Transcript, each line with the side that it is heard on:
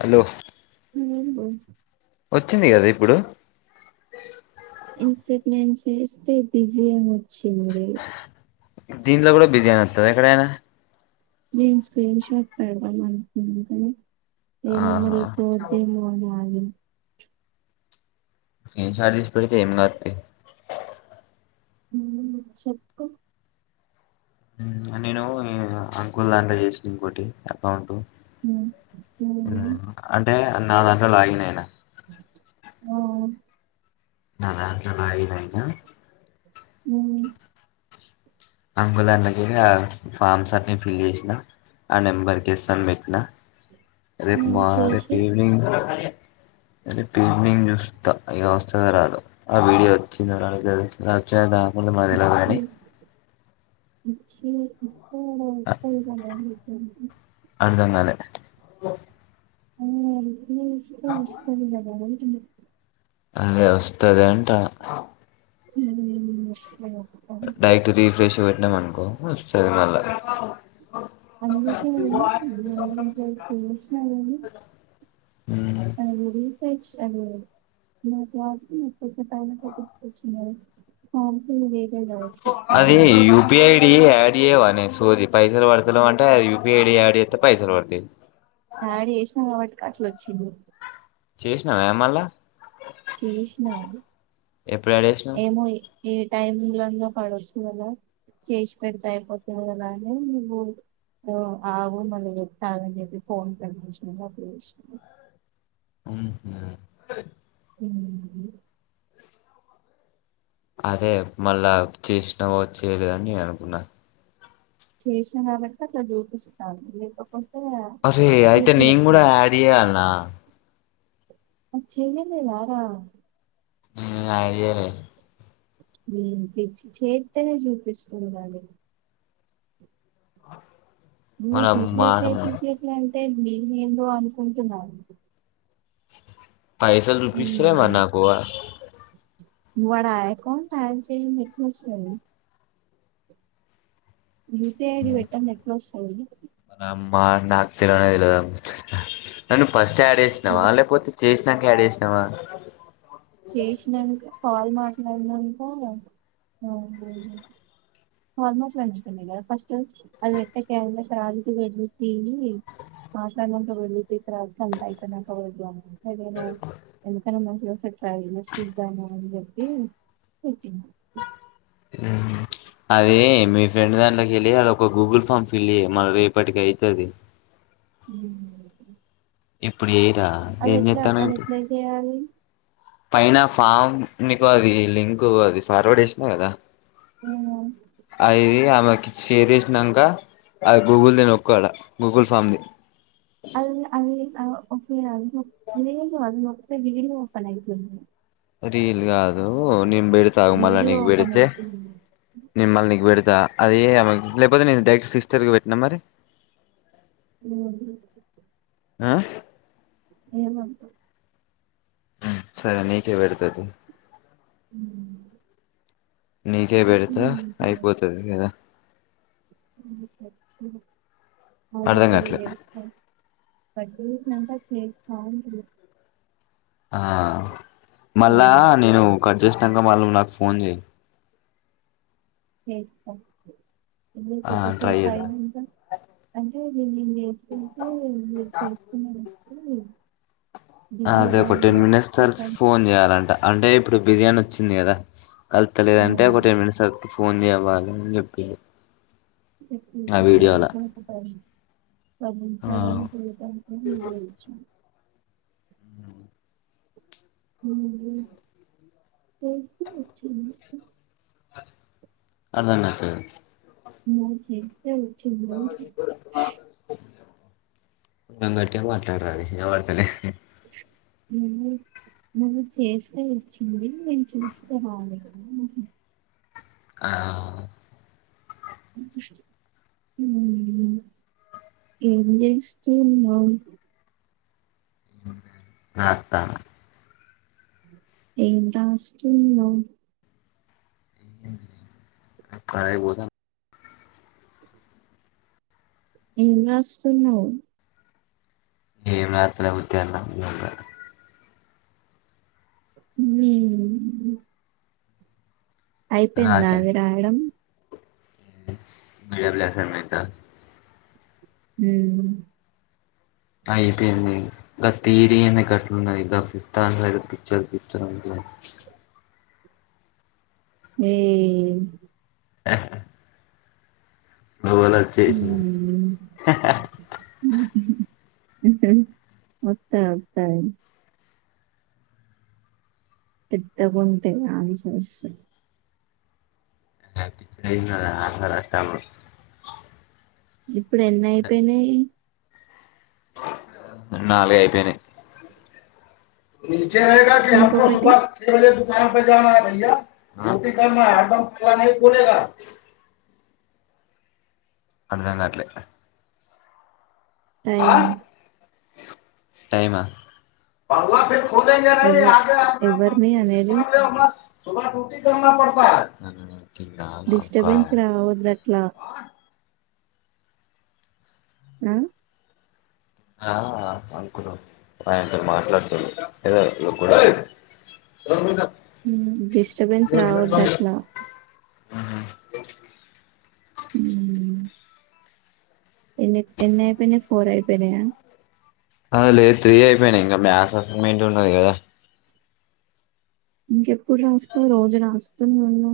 left: Hello
right: ఉమ్ ఓ
left: వచ్చింది కద ఇప్పుడు
right: ఇంత్సేప్ నేను చేస్తే బిజీ అని వొచ్చింది
left: దీంట్లో కూడా బిజీ అని వత్తదా ఎక్కడైనా
right: నేను స్క్రీన్ షాట్ పెడదామనుకుంటూ ఏమో
left: ఆహా
right: మళ్ళి పోద్దేమోనా అని
left: ఏం చార్జెస్ పెడితే ఏం గాద్ తీ
right: ఊ చెప్పు
left: ఊ నేను ఈ అంకుల్ దాంట్లో చేసిటి ఇంకోటి అకౌంటు
right: ఉమ్,
left: ఉమ్ అంటే అన్ నా దాంట్లో లాగిన్ ఐనా
right: ఆ
left: నా దాంట్లో లాగిన్ ఐనా
right: ఊ
left: అంగుల్ దాంట్ల గూడ ఫామ్స్ అన్ని ఫిల్ చేసినా ఆ నెంబర్ కి ఎస్ అని బెట్నా రేపు
right: ఉమ్,
left: మా రేపు
right: చేసి
left: ఈవినింగ్ రేపు ఈవినింగ్ చూస్తా ఇగ వస్తాదో రాదో ఆ వీడియో వచ్చిందా రాదా [unintelligible] ముందు మాకు దెల్వదు గానీ
right: ఛీ
left: అర్ధం గాలే
right: [inaudible] నువ్వొస్తే వస్తది గదా
left: అదే వస్త్ టదే అంటా
right: ఊ వర్సగా
left: నైట్ రీఫ్రెష్ డమనుకో వస్తాలే
right: [inaudible] [inaudible] చెప్తాను
left: అది
right: నేను
left: U P I D add టియ్యవా నీ సోధి పైసలు పడుతా లేవు అన్ టా U P I D add జేత్తే పైసలు పడతయ్
right: అట్లొచ్చిన్
left: చేసినావే మళ్ళ
right: చేసినా అది
left: ఎప్పుడు యాడ్ చేసినావు
right: ఏమో ఏ టైం లోనో పడొచ్చు కదా చేసి పెడితే అయిపోతుంది కదా అని [inaudible] ఆవు మళ్ళీ పెట్టావని చెప్పి ఫోన్ కట్ [inaudible] ఊహూ
left: అదే మళ్ళ చేసినవో చేయలేదో అని అనుకున్నా
right: చేసినా కాబట్టే అట్ల జూపిస్తాది [inaudible]
left: పసి అయితే నేను కూడా యాడ్ చేయాల్నా
right: చెయ్యలేదా రా
left: ఊ యాడు జెయ్యలే
right: ఏం పిచ్చి చేత్తేనే చూపిస్తుంది అది నువ్వు
left: మన మా
right: చూపియ్యట్లే చూపియ్యట్లే అన్ తే అండి నేనూ అనుకుంటున్నాను
left: పైసలు రుపీస్ ర మనకువ
right: వడ అకౌంట్ హక్కబ్చేకుండా ఎట్ల వస్తది యుూపిఐడి పెట్టా నెట్స్ హలో
left: అమ్మా నాత్రదిలు అ ఫస్ట్ యాడ్ చేసినావా లేకపోతే చేసినాక్యాడ చేసినావా
right: చేసినంక కాల్ మాట్లాడినానుక అ మాట్లాడద ఫస్ట్ అది వెట్టకి అ త వెడ్లుత మాట్లాడ వెత త అంతాయిత అ అదే ఎందుక స ట్రావ స్ల్ జదిటి
left: అ అదే మీ ఫ్రెండ్ దాంట్లోకి వెళ్ళి అది ఒక గూగుల్ ఫామ్ ఫిల్ అయ్య మన రేపటికి అయితుంది
right: హ
left: ఇప్పుడు ఏరా ఏంచేతనావ్
right: అది
left: ఇప్పుడు
right: ఎట్లా చేయాలి
left: పైనా ఫామ్ నీకు అది లింక్ అది ఫార్వర్డ్ చేసినా కదా
right: మ్
left: మకి షేర్ చేసినాంక అ గూగుల్ నొక్కాల గూగుల్ ఫామ్ ని
right: అది అదిఫ దు అ వీడియో ఓపన్ అయితుంది మడి
left: రియల్ కాదు నిమ్ బీడత ఆగ మల్ళ
right: వీడియో
left: నీ
right: ఓపెన్
left: బీడితే
right: అయితుంది.
left: నిమ్ మల్ న బీడత అది లేకపోతే నేను డైరెక్ట్ సిస్టర్ కి పెట్టినా మరి
right: ఊహు
left: ఆ
right: ఏమంటవ్
left: మ్ సరే నీకే పెడత చూడు
right: మ్
left: నీకే పెడతా అయిపోతాది కదా
right: మ్ పెట్టు ఆడు
left: అర్ధం
right: ఇపుడు
left: కాట్లే
right: లేచినాడు పొద్దుగుంకిణాంక సౌండ్
left: ఆ మళ్ళా
right: తర్వాత.
left: నేను కట్ చేసినాంక మళ్ళీ నాకు ఫోన్ చేయి
right: చేస్తా మళ్ళీ
left: ఆ ట్రై
right: కొద్దిసేపు
left: చేద్దాం
right: అయినాంక అంటే నేను చేసుకుంటే మీరూ చేస్తున్నారు మ్
left: అదే ఒక టెన్ మినిట్స్ తర్వాత ఫోన్ చెయ్యాలంట అంటే ఇప్పుడు బిరియాని వచ్చింది కదా కలుస్తాలేదు అంటే ఒక
right: అవును.
left: టెన్ మినిట్స్ ఆగు ఫోన్ చేయ్వాలని చెప్పింరు ఆ
right: [unintelligible] మ్ మ్ పైకి వచ్చాను
left: అర్థం కావట్లేదు
right: ఊహు ఇప్పుడే వచ్చింది లే
left: కొంచెం గట్టిగా మాట్లాడరా రేయ్ వినపడతలేదు
right: నువ్వు నువ్వు చేస్తే వచ్చింది నేను చేస్తే రాలేదు ఊహు
left: ఆ
right: మ్ మ్ ఏం చేస్తున్నావు
left: రాస్తా
right: ఏం రా స్తున్నావు
left: కరై పోతున్నా
right: ఏం రాస్తున్న వ్
left: ఏం రాస్తలే వూరికే అన్నా
right: నీ అయిపోయింద
left: రాసిన
right: అది రాయడం
left: [inaudible]
right: హుమ్
left: అయిపోయింది ఆ తీరి ఏంటి గట్ల ఉన్నది ఆ ఫిఫ్త్ ఆన్సర్ పిచ్చిలేస్తుంది
right: ఏయ్
left: బాక్ ఇవళ వచ్చేసింది
right: హ్మ్ హా వస్త వస్తా పెద్దగ ఉంటాయి ఆన్సర్స్
left: ఏం కాదు రాస్త
right: ఇప్పుడు ఎన్నయిపోయినాయి
left: నాలుగ అయిపోయినయి మి
right: ఇంకొకటి
left: [inaudible] అ అర్ధం గాట్లె
right: టైమ్
left: టైమా [inaudible]
right: ఎవ ఎవరిని అనేది
left: [inaudible] ఒక
right: డిస్టర్బెన్స్ రావొద్దట్లా న
left: ఆ అంకులు ఆయనతో మాట్లాడుతుండు ఏదో కూడా
right: డిస్టర్బెన్స్ రావొద్దు అట్ల
left: అహ
right: ఉ ఎన్ చెప ఎన్ అయిన ఫోర్ యిపోినయా
left: అ లేదు త్రీ అయిపోయినయి ఇంకా మ్యాక్స్ అసంగ ఏంటి ఉంటుంది కదా
right: ఇంకెప్పుడు రాస్తావు రోజు రాస్తునె మళు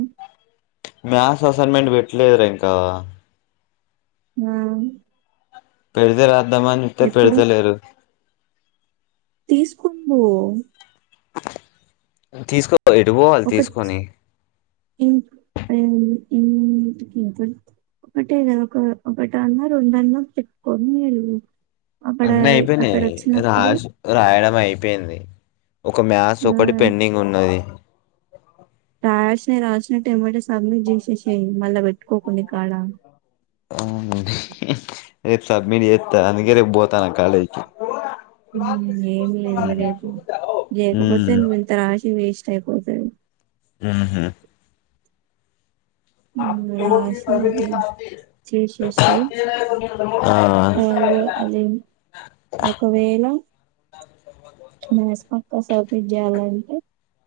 left: మ్యాక్స్ అసైన్మెంట్ పెట్టలేద్రా ఇంకా
right: ఆ
left: పెడితె రా వద్దమనిట్టే
right: ఎప్పుడు
left: పెడితెలేరు
right: తీసుకుంది
left: తీసుకో ఎటుబోవాలె
right: ఒక
left: తీసుకొని
right: ఇం ఇంటికి ఒకటే ఒక ఒకట అన్న రెండు అన్న చెప్పుకొని మీరు
left: అన్ని అయిపోయినా రాస్ రాయడం అయిపోయి యింది ఒక మ్యాస్ ఒకటి
right: ఆ
left: పెండింగ్ ఉన్నది
right: టయర్స్ ని రాల్సినట్టు ఏమంటే సబ్మిట్ జీన్సేసేయి మళ్ళా పెట్టుకోకుండా ఇ కాడ
left: అవునండి రేపు సబ్మిట్ జేత్త అందుకే రేపు పోతాన కాలేజ్ కి
right: ఏమి లేదుగా రేపు లేకపోతే
left: ఉమ్
right: నువ్వు ఇంత రాసి వేసి అయిపోతాది
left: ఆహా
right: ఉమ్,
left: ప్ర
right: రాసి అది
left: ప్ర
right: చేసేసేయ్ అదే అది మస్ పక్క సౌప చేయాలంటే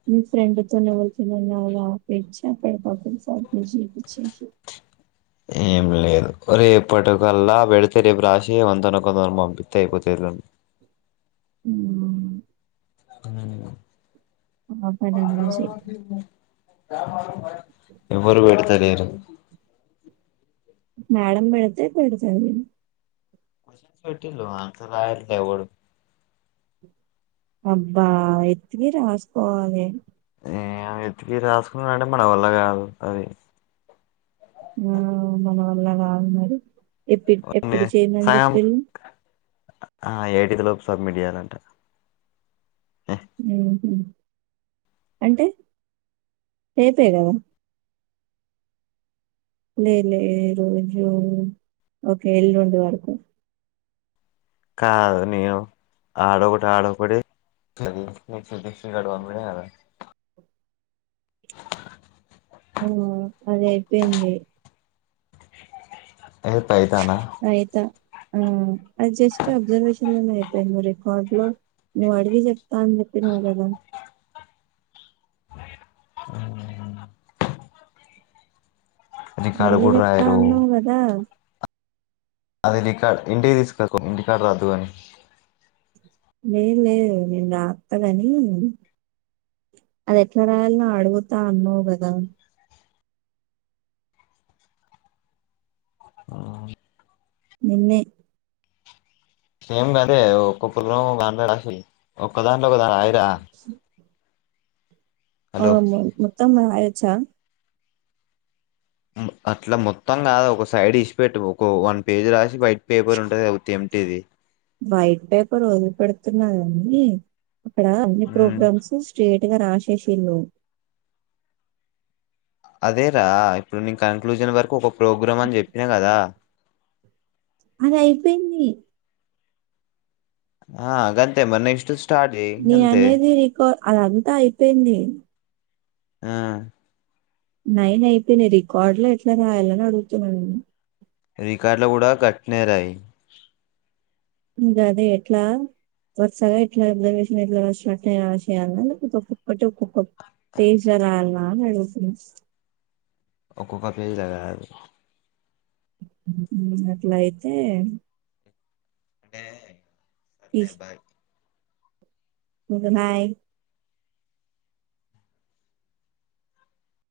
right: మీ ఫ్రెండ్తోనే ఎవ తినన్న అలా ఆపచి అక్కడ పక్కకి సౌపి చేపించేసి
left: ఏం లేదు రేపటికల్లా పెడితే రేపు రాసి కొంతన కొందరు పపితే అయిపోతడి
right: ఉమ్
left: అంగనే
right: ఆబ్స్ంట్ అని వేసి
left: ఎవ్వరు పెడుతలేరు
right: మ్యాడమ్ పెడతే పెడతాది
left: కొషన్స్ పెట్టిండ్రు ఆన్సర్ రాయట్లే ఎవరు
right: అబ్బా ఎత్తికి రాసుకోవాలి
left: ఎతికి రాసుకున్నాంటే మన వల్ల కాదు అది
right: ఆ మన వల్ల కాదుమరి ఎప్పుడు ఎప్పుడు చేయందని
left: సగం
right: చెప్పారు
left: ఐదులోపు సబ్మిట్ చేయ్యాలంట
right: అంటే రేపే కదా లేదు ఈరోజూ ఓకే ఎళ్లుండి వకు
left: కాదు నేను ఆడ ఒకటి ఆడొకటి [unintelligible]
right: ఆ అది అయిపోయింది
left: ఏ పైతానా
right: అయితా ఆ అది జస్ట్ అబ్జర్వేషన్ లోనే అవుతాయి నువ్వు రికార్డు లో నువ్వు అడిగి చెప్తా అని చెప్పినవ్ కదా
left: అ రికార్డు
right: అడిగి
left: కూడా
right: చప్తా
left: రాయరు
right: అన్నావ్ గదా
left: అది రికా ఇంటికి తీసుకు పో ఇంటికాడ రాద్దు అని
right: లే లేదు నేను రాస్తా ని అది ఎట్లా రాయాన్లో అడుగుతా అన్నావు కదా
left: ఆ
right: నిన్నే
left: ఏం కాదే ఒక్కో [unintelligible] రాసేయ్ ఒక్క దాంతోది ఒక రాయద్దు దా
right: మొత్తం అయచ్చా
left: అట్లా మొత్తం కాదుా ఒక సైడ్ ఇసిపెట్ ఒక వన్ పేజీ రాసి బయట పేపర్ ఉంట దౌత్యం ది
right: వైట్ పేపర్ వదిలి పెడుతున్నదండి అక్కడ అన్ని
left: మ్
right: ప్రోగ్రామ్స్ స్టేట్ పటగారు ఆశేషలను
left: అదేరా ఇప్పుడు నీను కన్క్లూజన్ వరకు ఒక ప్రోగ్రాం అని చెప్పినా కదా
right: అది అయిపోయింది
left: ఆ అ గంత మొన్న ఇష్ట
right: న అనేది రికార్ అలా అగుతా అయిపోయింది
left: ఆ
right: నైన అయిపోయినాయి రికార్డు లో ఎట్లా రాయాలని అడుగుతున్నా నేను
left: రికార్డులో కూడా కరెక్ట్ నే రాయి
right: గదే ఎట్లా వరుసగా ఎట్లా అబ్జర్వేషన్ ఎట్లా రాసినట్లా రాసి ఏయాల లేదా ఒక్కొక్కటి ఒక్కొక్క పేజీల రాయల ఆ మేడం [inaudible]
left: ఒక్కొక్క పేజీ రాయాలి
right: ఊ అట్లైతే
left: అంటే సర్లే
right: ఇహ్
left: బాయ్
right: ఊగున్నాయి